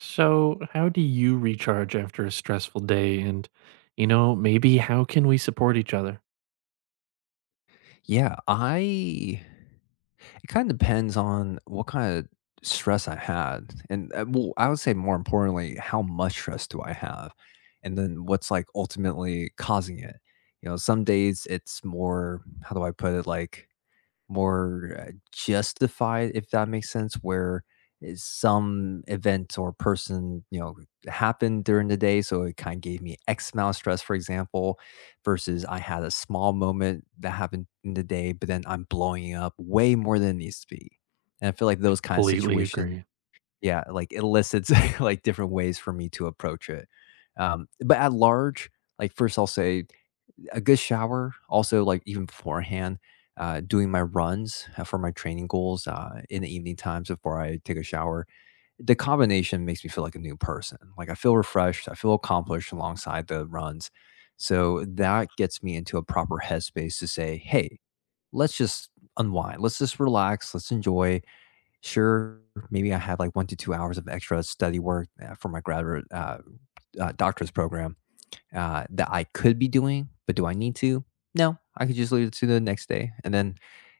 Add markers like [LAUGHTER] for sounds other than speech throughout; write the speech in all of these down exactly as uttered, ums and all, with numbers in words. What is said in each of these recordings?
So, how do you recharge after a stressful day? And, you know, maybe how can we support each other? Yeah, I it kinda depends on what kinda stress I had, and, uh, well, I would say more importantly, how much stress do I have, and then what's, like, ultimately causing it. You know, some days it's more, how do I put it? Like more uh, justified, if that makes sense, where is some event or person, you know, happened during the day. So it kind of gave me X amount of stress, for example, versus I had a small moment that happened in the day, but then I'm blowing up way more than it needs to be. And I feel like those kind of Completely situations, agree. yeah, like elicits [LAUGHS] like different ways for me to approach it. Um, but at large, like first I'll say a good shower, also, like, even beforehand, uh, doing my runs, uh, for my training goals, uh, in the evening times before I take a shower. The combination makes me feel like a new person. Like, I feel refreshed, I feel accomplished alongside the runs. So that gets me into a proper headspace to say, "Hey, let's just unwind. Let's just relax. Let's enjoy." Sure, maybe I had, like, one to two hours of extra study work, uh, for my graduate, uh, uh, doctor's program, uh, that I could be doing, but do I need to? No, I could just leave it to the next day, and then,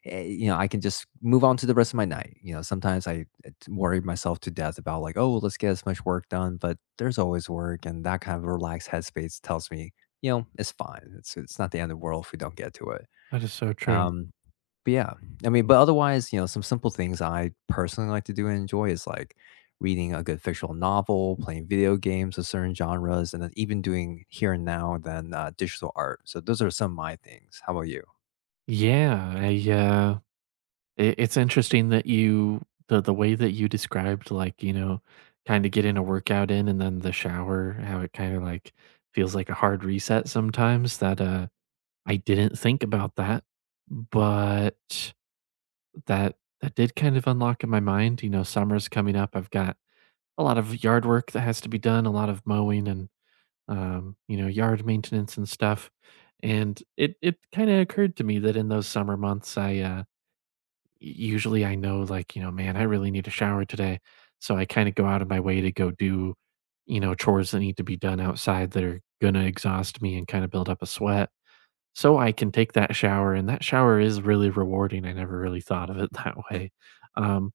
eh, you know, I can just move on to the rest of my night. You know, sometimes I eh, worry myself to death about, like, oh, let's get as much work done, but there's always work, and that kind of relaxed headspace tells me, you know, it's fine. It's it's not the end of the world if we don't get to it. That is so true. Um, but yeah, I mean, but otherwise, you know, some simple things I personally like to do and enjoy is like reading a good fictional novel, playing video games of certain genres, and then even doing here and now and then uh, digital art. So those are some of my things. How about you? Yeah, I, uh, it, it's interesting that you the the way that you described, like you know, kind of getting a workout in and then the shower, how it kind of like feels like a hard reset sometimes. That uh, I didn't think about that, but that that did kind of unlock in my mind. You know, summer's coming up. I've got a lot of yard work that has to be done, a lot of mowing and, um, you know, yard maintenance and stuff. And it it kind of occurred to me that in those summer months, I uh, usually I know like you know, man, I really need a shower today, so I kind of go out of my way to go do, you know, chores that need to be done outside that are gonna exhaust me and kind of build up a sweat, so I can take that shower. And that shower is really rewarding. I never really thought of it [LAUGHS] that way. Um,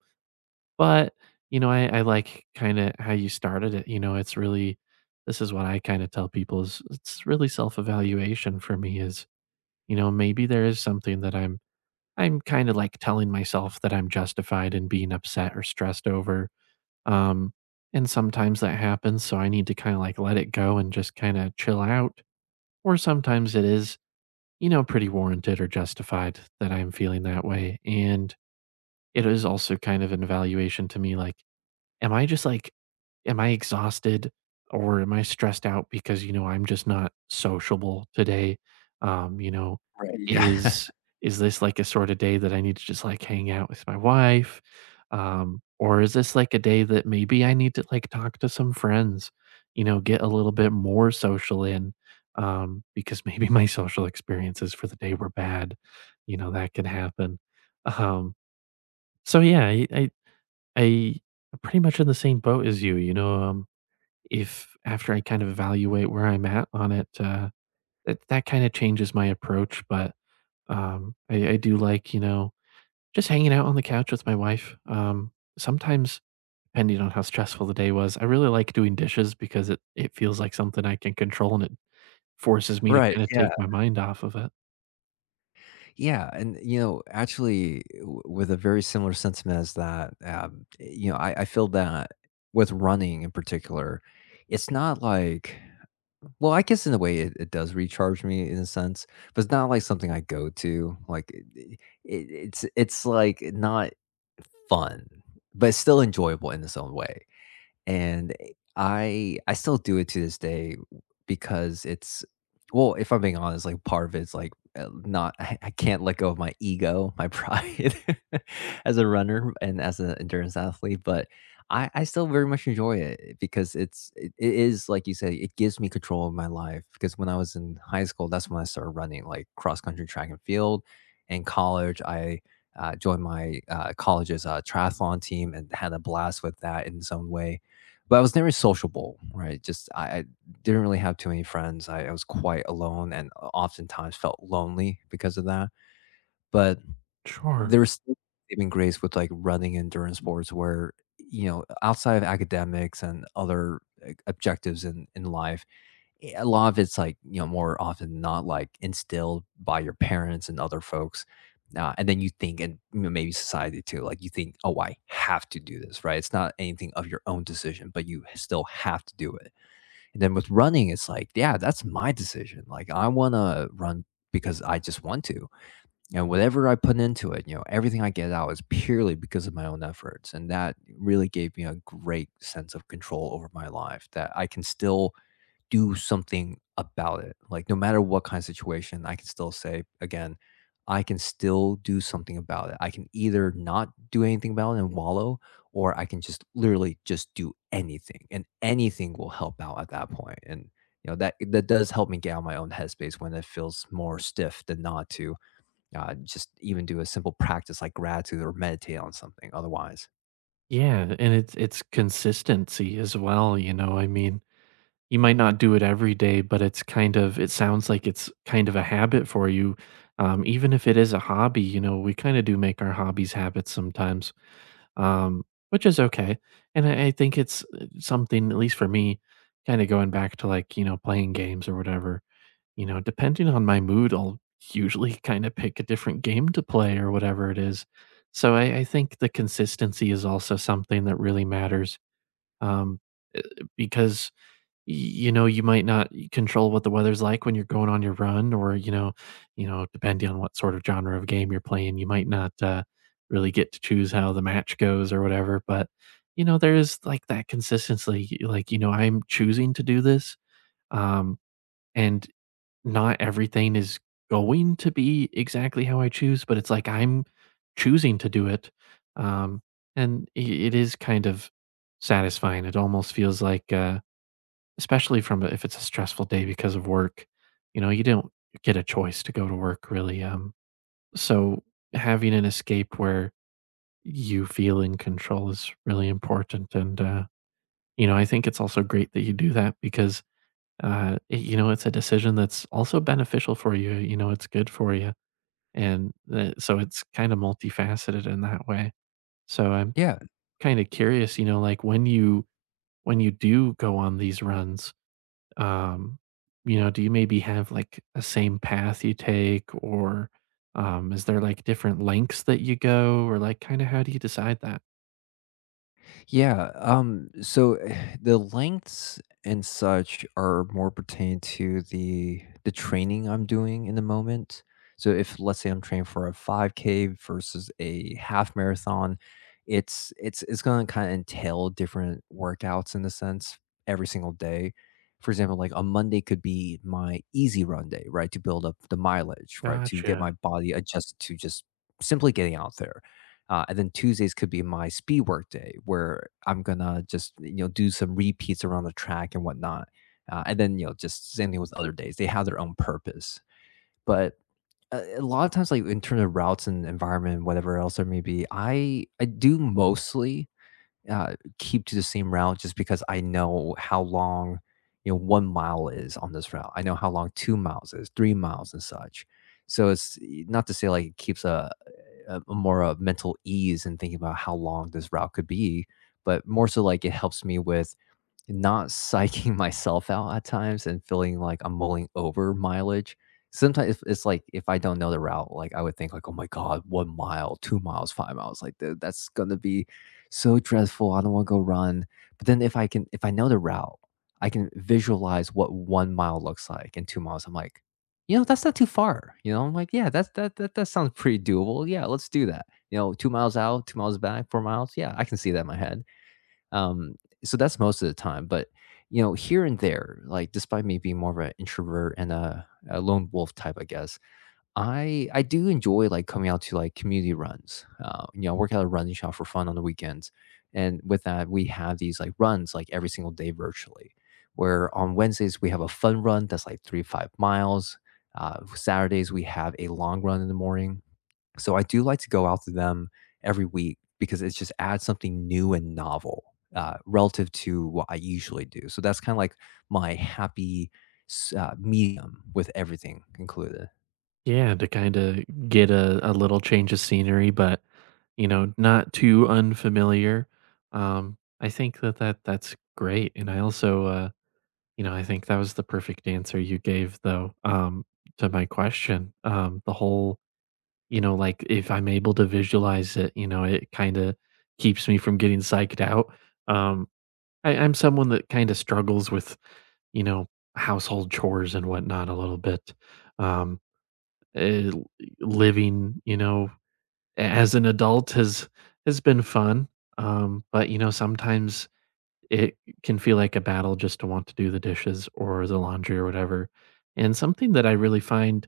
but, you know, I I like kinda how you started it. You know, it's really this is what I kinda tell people, is it's really self-evaluation for me, is, you know, maybe there is something that I'm I'm kinda, like, telling myself that I'm justified in being upset or stressed over, um, and sometimes that happens, so I need to kinda, like, let it go and just kinda chill out, or sometimes it is, you know, pretty warranted or justified that I'm feeling that way, and it is also kind of an evaluation to me, like, am I just like, am I exhausted, or am I stressed out because, you know, I'm just not sociable today? Um, you know, Right. Yeah. [LAUGHS] is is this like a sort of day that I need to just like hang out with my wife? Um, or is this like a day that maybe I need to like talk to some friends, you know, get a little bit more social in, um because maybe my social experiences for the day were bad. You know, that could happen. Um so yeah, I, I I I'm pretty much in the same boat as you, you know, um, if after I kind of evaluate where I'm at on it, uh, that that kind of changes my approach, but, um, I I do like, you know, just hanging out on the couch with my wife, um, sometimes, depending on how stressful the day was, I really like doing dishes because it it feels like something I can control, and it forces me to Right. kinda Yeah. take my mind off of it. Yeah. And, you know, actually, w- with a very similar sentiment as that, um, eh, you know, I, I feel that with running in particular, it's not like, well, I guess in a way it, it does recharge me in a sense, but it's not like something I go to. Like it, it, it's it's like not fun, but it's still enjoyable in its own way. And eh, I I still do it to this day because it's, well, if I'm being honest, like part of it's like uh, not [LAUGHS] I, I can't let go of my ego, my pride [LAUGHS] as a runner and as an endurance athlete, but I, I still very much enjoy it because it's it, it is like you said, it gives me control of my life, because when I was in high school, that's when I started running, like cross country, track and field. In college, I uh, joined my uh, college's uh, triathlon team and had a blast with that in some way, but I was never sociable, right? Just I, I didn't really have too many friends. I, I was quite alone and uh, oftentimes felt lonely because of that. But Sure. there's still saving grace with like running endurance sports where, you know, outside of academics and other, like, objectives in, in life, eh, a lot of it's like, you know, more often than not, like instilled by your parents and other folks. Uh, and then you think, and you know, maybe society too, like you think, oh, I have to do this, right? It's not anything of your own decision, but you still have to do it. And then with running, it's like, yeah, that's my decision. Like, I want to run because I just want to. And whatever I put into it, you know, everything I get out is purely because of my own efforts. And that really gave me a great sense of control over my life, that I can still do something about it. Like, no matter what kind of situation, I can still say, again, I can still do something about it. I can either not do anything about it and wallow, or I can just literally just do anything, and anything will help out at that point. And you know that that does help me get out of my own headspace when it feels more stiff than not, to uh, just even do a simple practice like gratitude or meditate on something. Otherwise, Yeah, and it's it's consistency as well, you know, I mean, you might not do it every day, but it's kind of, it sounds like it's kind of a habit for you. Um, even if it is a hobby, you know, we kind of do make our hobbies habits sometimes, um, which is okay. And I, I think it's uh, something, at least for me, kind of going back to like, you know, playing games or whatever, you know, depending on my mood, I'll usually kind of pick a different game to play or whatever it is. So I, I think the consistency is also something that really matters, um, because y- you know, you might not control what the weather's like when you're going on your run, or you know, you know, depending on what sort of genre of game you're playing, you might not uh, really get to choose how the match goes or whatever. But you know, there's like that consistency, like, you know, I'm choosing to do this. Um and not everything is going to be exactly how I choose, but it's like I'm choosing to do it. Um and i it is kind of satisfying. It almost feels like uh especially from a- if it's a stressful day because of work, you know, you don't get a choice to go to work really, um, so having an escape where you feel in control is really important, and, uh, you know, I think it's also great that you do that because, uh, it you know, it's a decision that's also beneficial for you, you know, it's good for you, and the so it's kinda multifaceted in that way. So I'm yeah. kinda curious, you know, like, when you when you do go on these runs, um, you know, do you maybe have like a same path you take, or um, is there like different lengths that you go, or like kind of how do you decide that? Yeah, um, so [SIGHS] the lengths and such are more pertaining to the the training I'm doing in the moment. So if let's say I'm training for a five K versus a half marathon, it's it's it's gonna kind of entail different workouts in a sense every single day. For example, like a Monday could be my easy run day, right? To build up the mileage, right? To get Gotcha. my body adjusted to just simply getting out there, uh, and then Tuesdays could be my speed work day where I'm gonna just you know do some repeats around the track and whatnot. Uh, and then you know just same thing with other days; they have their own purpose. But a, a lot of times, like in terms of routes and environment, and whatever else there may be, I I do mostly uh, keep to the same route just because I know how long you know one mile is on this route. I know how long two miles is, three miles and such. So it's not to say like it keeps a a, a more uh, mental ease and thinking about how long this route could be, but more so like it helps me with not psyching [LAUGHS] myself out at times and feeling like I'm mulling over mileage. Sometimes if it's like if I don't know the route, like I would think like, "Oh my god, one mile, two miles, five miles," like, "Dude, that's gonna be so dreadful, I don't wanna go run." But then if I can, if I know the route, I can visualize what one mile looks like and two miles, I'm like, "You know, that's not too far," you know, I'm like, "Yeah, that's that that that sounds pretty doable, yeah, let's do that." You know, two miles out, two miles back, four miles, yeah, I can see that in my head. Um, so that's most of the time, but you know, here and there, like despite me being more of an introvert and a, a lone wolf type, I guess, I I do enjoy like coming out to like community runs. Uh, you know, I work at a running shop for fun on the weekends, and with that, we have these like runs like every single day, virtually. Where on Wednesdays we have a fun run that's like three to five miles. Uh, Saturdays we have a long run in the morning, so I do like to go out to them every week because it just adds something new and novel, uh, relative to what I usually do. So that's kind of like my happy s- uh, medium with everything included. Yeah, to kind of get a, a little change of scenery, but you know, not too unfamiliar. Um, I think that, that that's great. And I also, uh, you know, I think that was the perfect answer you gave though, um, to my question. Um, the whole You know, like, if I'm able to visualize it, you know, it kinda keeps me from getting psyched out. Um, I I'm someone that kinda struggles with, you know, household chores and whatnot a little bit. Um, eh, l Living, you know, a as an adult has has been fun, um, but, you know, sometimes it can feel like a battle just to want to do the dishes or the laundry or whatever, and something that I really find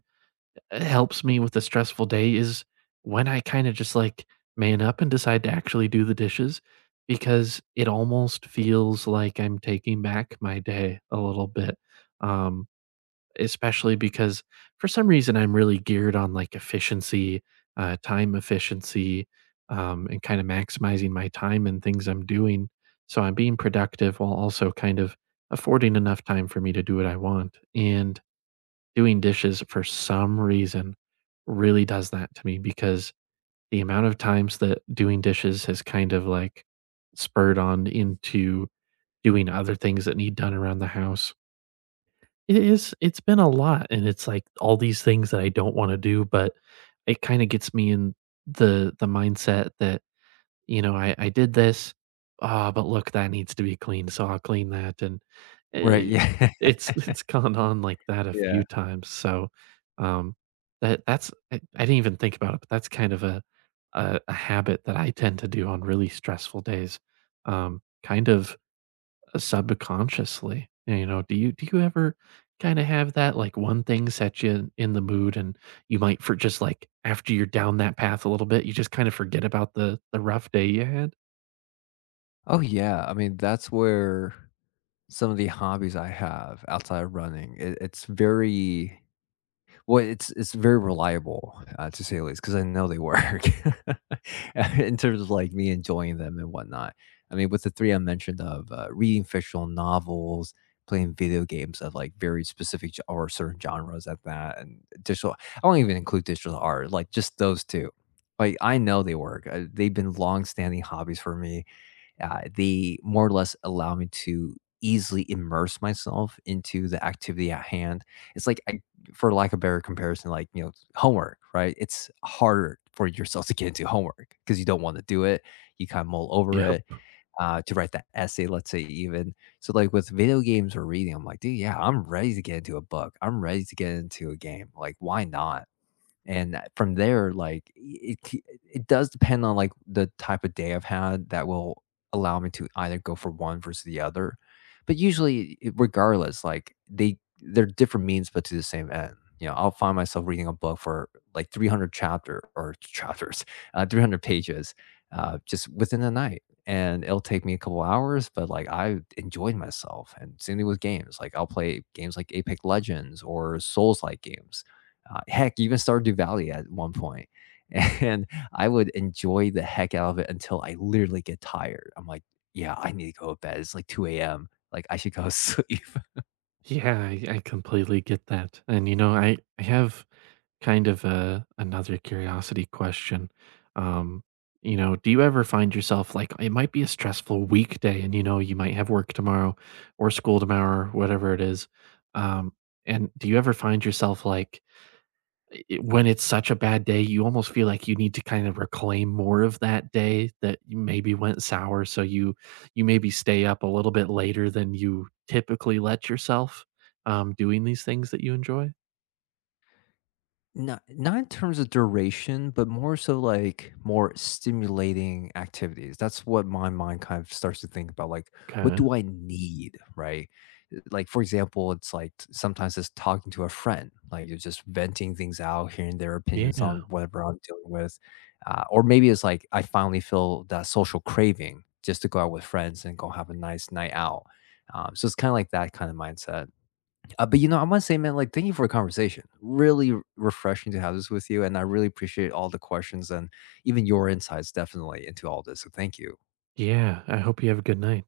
uh, helps me with a stressful day is when I kind of just like man up and decide to actually do the dishes because it almost feels like I'm taking back my day a little bit. Um, especially because for some reason I'm really geared on like efficiency, uh, time efficiency, um, and kind of maximizing my time and things I'm doing. So I'm being productive while also kind of affording enough time for me to do what I want. And doing dishes for some reason really does that to me because the amount of times that doing dishes has kind of like spurred on into doing other things that need done around the house. It is it's been a lot, and it's like all these things that I don't want to do, but it kind of gets me in the the mindset that, you know, I I did this, ah, but look, that needs to be cleaned, so I'll clean that, and, Right. eh, Yeah. [LAUGHS] it's [LAUGHS] it's gone on like that a Yeah. few times, so, um, that that's I I didn't even think about it, but that's kind of a a a habit that I tend to do on really stressful days, um, kind of uh, subconsciously. You know, do you do you ever kinda have that, like, one thing set you in the mood, and you might for just, like, after you're down that path a little bit, you just kinda forget about the the rough day you had? Oh yeah, I mean that's where some of the hobbies I have outside of running. It, it's very Well, it's it's very reliable, uh, to say the least, because I know they work [LAUGHS] in terms of, like, me enjoying them and whatnot. I mean, with the three I mentioned of, uh, reading fictional novels, playing video games of, like, very specific ge or certain genres at that, and digital I won't even include digital art, like, just those two. Like, I know they work, uh, they've been long-standing hobbies for me, uh, they more or less allow me to easily immerse myself into the activity at hand. It's like I, for lack of better comparison, like you know, homework, right? It's harder for yourself to get into homework because you don't want to do it. You kind of mull over it, Yep. uh, to write that essay, let's say even. So like with video games or reading, I'm like, dude, yeah, I'm ready to get into a book. I'm ready to get into a game. Like, why not? And from there, like it ke- it does depend on like the type of day I've had that will allow me to either go for one versus the other. But usually, it- regardless, like they they're different means, but to the same end. You know, I'll find myself reading a book for like three hundred chapter or [LAUGHS] chapters, uh, three hundred pages, uh, just within a night, and it'll take me a couple hours, but like I enjoyed myself. And same thing with games. Like I'll play games like Apex Legends or Souls like games, uh, heck, even Stardew Valley at one point. [LAUGHS] And I would enjoy the heck out of it until I literally get tired. I'm like, yeah, I need to go to bed. It's like two a m. Like I should go [LAUGHS] to sleep. Yeah, I I completely get that, and, you know, I I have kind of a another curiosity question. Um, you know, do you ever find yourself like, it might be a stressful weekday, and you know you might have work tomorrow or school tomorrow or whatever it is. Um, and do you ever find yourself like, i- when it's such a bad day, you almost feel like you need to kind of reclaim more of that day that you maybe went sour, so you you maybe stay up a little bit later than you typically let yourself, um doing these things that you enjoy? Not not in terms of duration, but more so like more stimulating activities. That's what my mind kind of starts to think about, like, Kind what of, do I need, right? Uh, Like for example, it's like t- sometimes it's talking to a friend, like you're just venting things out, hearing their opinions yeah. on whatever I'm dealing with, uh, or maybe it's like I finally feel that social craving just to go out with friends and go have a nice night out. Um, so it's kind of like that kind of mindset. Uh, but, you know, I wanna say, man, like, thank you for the conversation. Really r refreshing to have this with you, and I really appreciate all the questions and even your insights, definitely, into all this, so thank you. Yeah, I hope you have a good night.